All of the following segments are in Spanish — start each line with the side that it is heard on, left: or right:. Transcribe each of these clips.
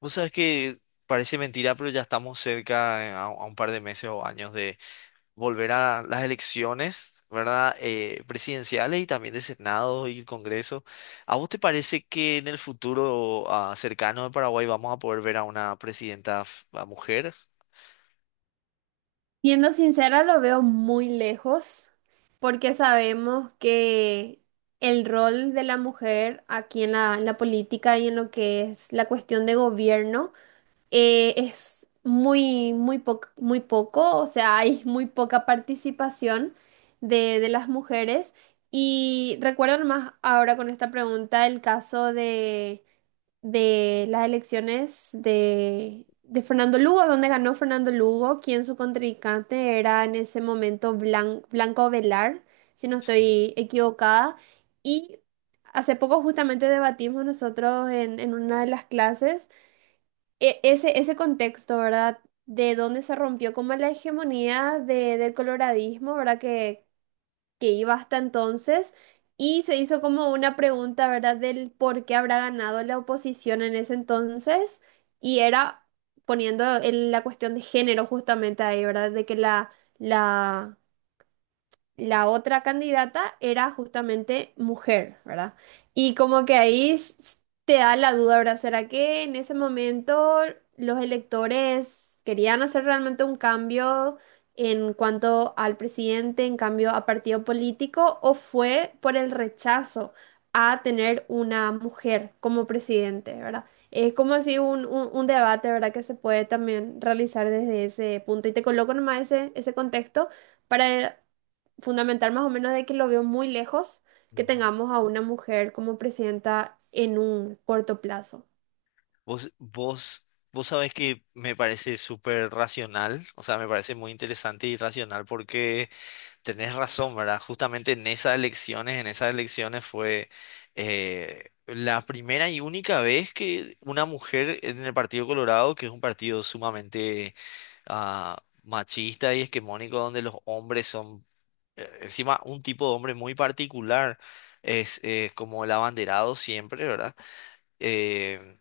left: Vos sabés que parece mentira, pero ya estamos cerca a un par de meses o años de volver a las elecciones, ¿verdad? Presidenciales y también de Senado y Congreso. ¿A vos te parece que en el futuro cercano de Paraguay vamos a poder ver a una presidenta f- a mujer?
right: Siendo sincera, lo veo muy lejos porque sabemos que el rol de la mujer aquí en la política y en lo que es la cuestión de gobierno es muy, muy poco, o sea, hay muy poca participación de las mujeres. Y recuerdo más ahora con esta pregunta el caso de las elecciones de Fernando Lugo, donde ganó Fernando Lugo, quien su contrincante era en ese momento Blanco Velar, si no estoy equivocada. Y hace poco justamente debatimos nosotros en una de las clases ese contexto, ¿verdad? De dónde se rompió como la hegemonía del coloradismo, ¿verdad?, que iba hasta entonces y se hizo como una pregunta, ¿verdad?, del por qué habrá ganado la oposición en ese entonces y era poniendo la cuestión de género justamente ahí, ¿verdad?, de que la la otra candidata era justamente mujer, ¿verdad? Y como que te da la duda, ¿verdad? ¿Será que en ese momento los electores querían hacer realmente un cambio en cuanto al presidente, en cambio a partido político, o fue por el rechazo a tener una mujer como presidente, ¿verdad? Es como así un debate, ¿verdad?, que se puede también realizar desde ese punto. Y te coloco nomás ese contexto para fundamental más o menos de que lo veo muy lejos que
left: Ujú.
right: tengamos a una mujer como presidenta en un corto plazo.
left: Vos sabés que me parece súper racional, o sea, me parece muy interesante y racional porque tenés razón, ¿verdad? Justamente en esas elecciones fue la primera y única vez que una mujer en el Partido Colorado, que es un partido sumamente machista y esquemónico, donde los hombres son, encima, un tipo de hombre muy particular, es como el abanderado siempre, ¿verdad? eh,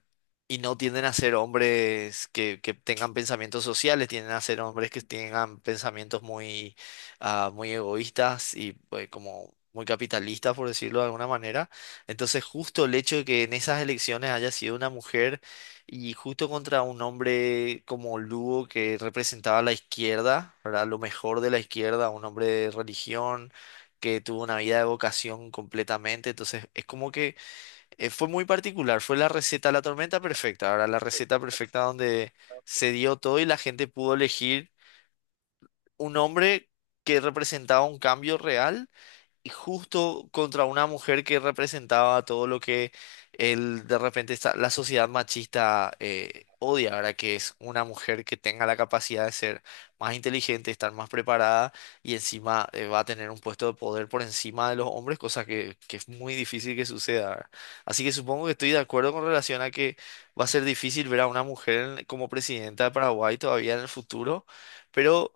left: y no tienden a ser hombres que tengan pensamientos sociales, tienden a ser hombres que tengan pensamientos muy, muy egoístas y pues, como muy capitalistas, por decirlo de alguna manera. Entonces, justo el hecho de que en esas elecciones haya sido una mujer y justo contra un hombre como Lugo que representaba a la izquierda, ¿verdad? Lo mejor de la izquierda, un hombre de religión que tuvo una vida de vocación completamente. Entonces es como que fue muy particular, fue la receta de la tormenta perfecta. Ahora, la receta perfecta donde se dio todo y la gente pudo elegir un hombre que representaba un cambio real y justo contra una mujer que representaba todo lo que el, de repente esta- la sociedad machista odia. Ahora, que es una mujer que tenga la capacidad de ser más inteligente, estar más preparada y encima va a tener un puesto de poder por encima de los hombres, cosa que es muy difícil que suceda, ¿verdad? Así que supongo que estoy de acuerdo con relación a que va a ser difícil ver a una mujer como presidenta de Paraguay todavía en el futuro, pero...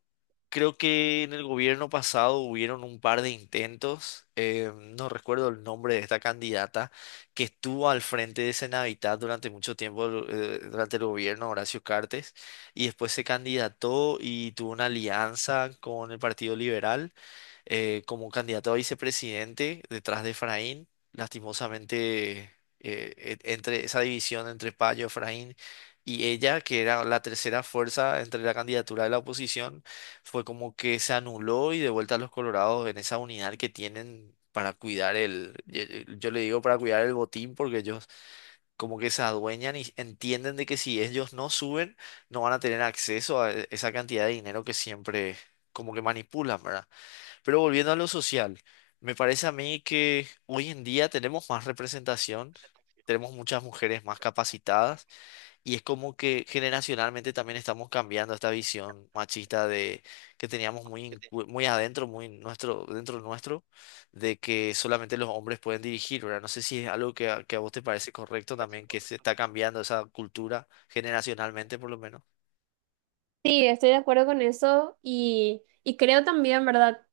left: Creo que en el gobierno pasado hubieron un par de intentos, no recuerdo el nombre de esta candidata, que estuvo al frente de Senavitat durante mucho tiempo, durante el gobierno de Horacio Cartes, y después se candidató y tuvo una alianza con el Partido Liberal como candidato a vicepresidente detrás de Efraín. Lastimosamente, entre esa división entre Payo, Efraín y ella, que era la tercera fuerza entre la candidatura de la oposición, fue como que se anuló y de vuelta a los colorados en esa unidad que tienen, para cuidar el... Yo le digo para cuidar el botín porque ellos como que se adueñan y entienden de que si ellos no suben, no van a tener acceso a esa cantidad de dinero que siempre como que manipulan, ¿verdad? Pero volviendo a lo social, me parece a mí que hoy en día tenemos más representación, tenemos muchas mujeres más capacitadas y es como que generacionalmente también estamos cambiando esta visión machista de que teníamos muy, muy adentro, muy nuestro, dentro nuestro, de que solamente los hombres pueden dirigir, ¿verdad? No sé si es algo que que a vos te parece correcto también, que se está cambiando esa cultura generacionalmente por lo menos.
right: Sí, estoy de acuerdo con eso y creo también, ¿verdad?,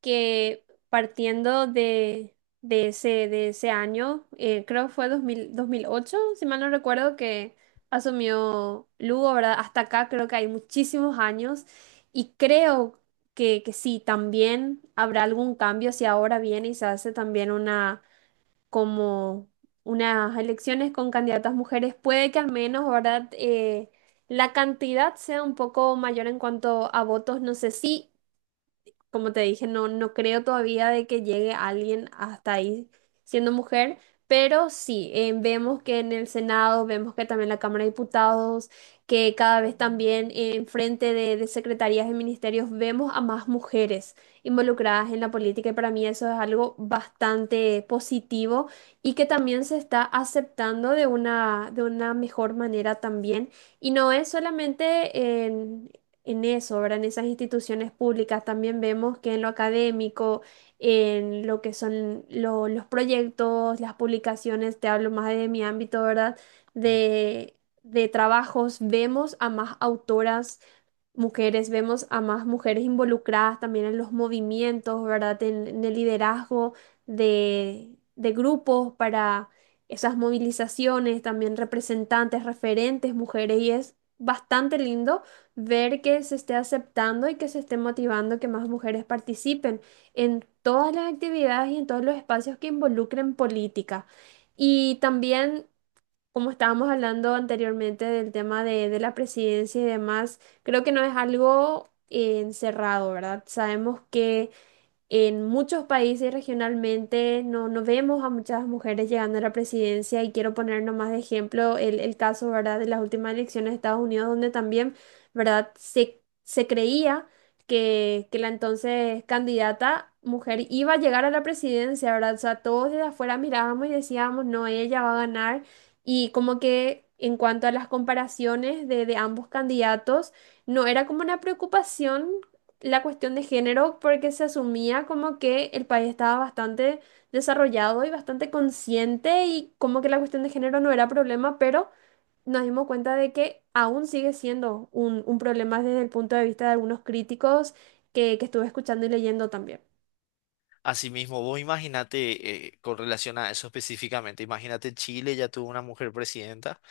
right: que partiendo de ese año, creo que fue 2000, 2008, si mal no recuerdo, que asumió Lugo, ¿verdad? Hasta acá creo que hay muchísimos años y creo que sí, también habrá algún cambio si ahora viene y se hace también una como unas elecciones con candidatas mujeres, puede que al menos, ¿verdad? La cantidad sea un poco mayor en cuanto a votos. No sé si, como te dije, no, no creo todavía de que llegue alguien hasta ahí siendo mujer, pero sí, vemos que en el Senado, vemos que también la Cámara de Diputados, que cada vez también en frente de secretarías y ministerios vemos a más mujeres involucradas en la política, y para mí eso es algo bastante positivo y que también se está aceptando de de una mejor manera también. Y no es solamente en eso, ¿verdad? En esas instituciones públicas también vemos que en lo académico, en lo que son los proyectos, las publicaciones, te hablo más de mi ámbito, ¿verdad?
left: Mm.
right: De, de trabajos, vemos a más autoras mujeres, vemos a más mujeres involucradas también en los movimientos, ¿verdad? En el liderazgo de grupos para esas movilizaciones, también representantes, referentes, mujeres, y es bastante lindo ver que se esté aceptando y que se esté motivando que más mujeres participen en todas las actividades y en todos los espacios que involucren política. Y también, como estábamos hablando anteriormente del tema de la presidencia y demás, creo que no es algo encerrado, ¿verdad? Sabemos que en muchos países regionalmente no, no vemos a muchas mujeres llegando a la presidencia, y quiero poner nomás de ejemplo el caso, ¿verdad?, de las últimas elecciones de Estados Unidos, donde también, ¿verdad?, se creía que la entonces candidata mujer iba a llegar a la presidencia, ¿verdad? O sea, todos desde afuera mirábamos y decíamos, no, ella va a ganar. Y como que en cuanto a las comparaciones de ambos candidatos, no era como una preocupación la cuestión de género porque se asumía como que el país estaba bastante desarrollado y bastante consciente, y como que la cuestión de género no era problema, pero nos dimos cuenta de que aún sigue siendo un problema desde el punto de vista de algunos críticos que estuve escuchando y leyendo también.
left: Asimismo, vos imagínate, con relación a eso específicamente, imagínate, Chile ya tuvo una mujer presidenta,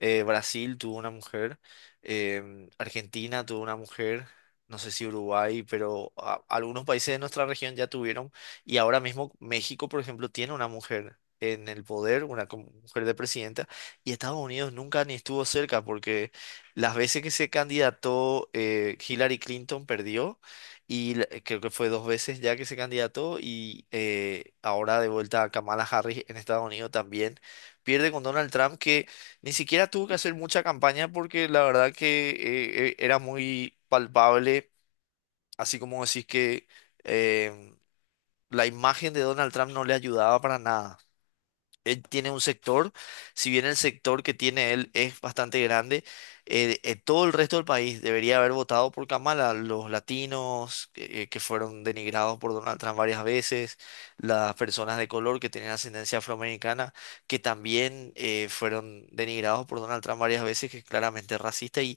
left: Brasil tuvo una mujer, Argentina tuvo una mujer, no sé si Uruguay, pero algunos países de nuestra región ya tuvieron, y ahora mismo México, por ejemplo, tiene una mujer en el poder, una como mujer de presidenta, y Estados Unidos nunca ni estuvo cerca porque las veces que se candidató, Hillary Clinton perdió, y creo que fue dos veces ya que se candidató, y ahora de vuelta a Kamala Harris en Estados Unidos también pierde con Donald Trump, que ni siquiera tuvo que hacer mucha campaña porque la verdad que era muy palpable, así como decís, que em, la imagen de Donald Trump no le ayudaba para nada. Él tiene un sector, si bien el sector que tiene él es bastante grande, todo el resto del país debería haber votado por Kamala, los latinos que fueron denigrados por Donald Trump varias veces, las personas de color que tienen ascendencia afroamericana, que también fueron denigrados por Donald Trump varias veces, que es claramente racista. Y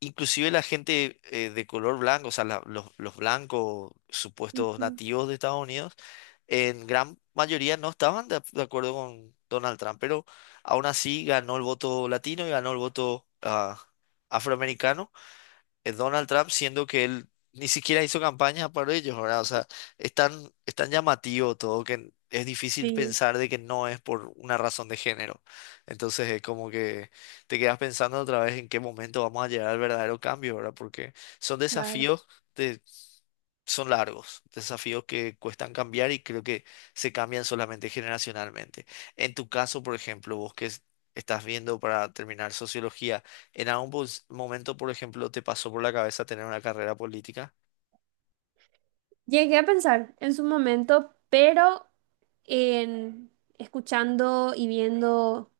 left: inclusive la gente de color blanco, o sea, los blancos supuestos
right: Ujú.
left: nativos de Estados Unidos, en gran mayoría no estaban de acuerdo con Donald Trump, pero aún así ganó el voto latino y ganó el voto afroamericano Donald Trump, siendo que él ni siquiera hizo campaña para ellos, ¿verdad? O sea, es tan llamativo todo que es difícil
right: Sí,
left: pensar de que no es por una razón de género. Entonces es como que te quedas pensando otra vez en qué momento vamos a llegar al verdadero cambio, ¿verdad? Porque son
right: claro.
left: desafíos de, son largos, desafíos que cuestan cambiar y creo que se cambian solamente generacionalmente. En tu caso, por ejemplo, vos que estás viendo para terminar sociología, ¿en algún momento, por ejemplo, te pasó por la cabeza tener una carrera política?
right: Llegué a pensar en su momento, pero en escuchando y viendo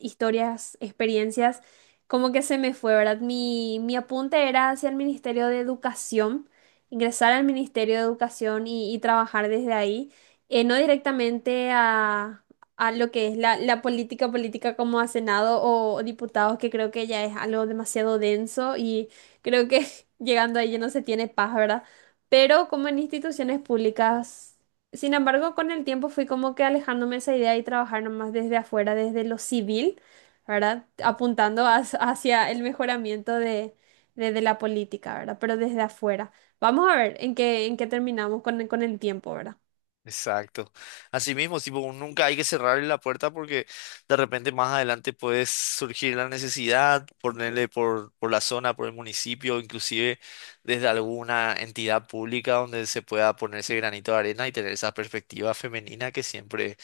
right: historias, experiencias, como que se me fue, ¿verdad? Mi apunte era hacia el Ministerio de Educación, ingresar al Ministerio de Educación y trabajar desde ahí, no directamente a lo que es la política política, como a Senado o diputados, que creo que ya es algo demasiado denso, y creo que llegando ahí ya no se tiene paz, ¿verdad? Pero como en instituciones públicas. Sin embargo, con el tiempo fui como que alejándome de esa idea y trabajar nomás desde afuera, desde lo civil, ¿verdad?, apuntando hacia hacia el mejoramiento de, de la política, ¿verdad? Pero desde afuera. Vamos a ver en qué terminamos con el tiempo, ¿verdad?
left: Exacto. Así mismo, tipo, nunca hay que cerrarle la puerta porque de repente más adelante puede surgir la necesidad, ponerle por la zona, por el municipio, inclusive desde alguna entidad pública donde se pueda ponerse granito de arena y tener esa perspectiva femenina que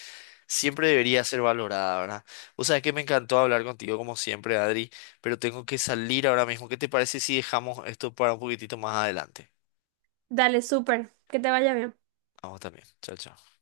left: siempre debería ser valorada, ¿verdad? O sea, es que me encantó hablar contigo como siempre, Adri, pero tengo que salir ahora mismo. ¿Qué te parece si dejamos esto para un poquitito más adelante?
right: Dale, súper, que te vaya bien.
left: Vamos también. Chao, chao.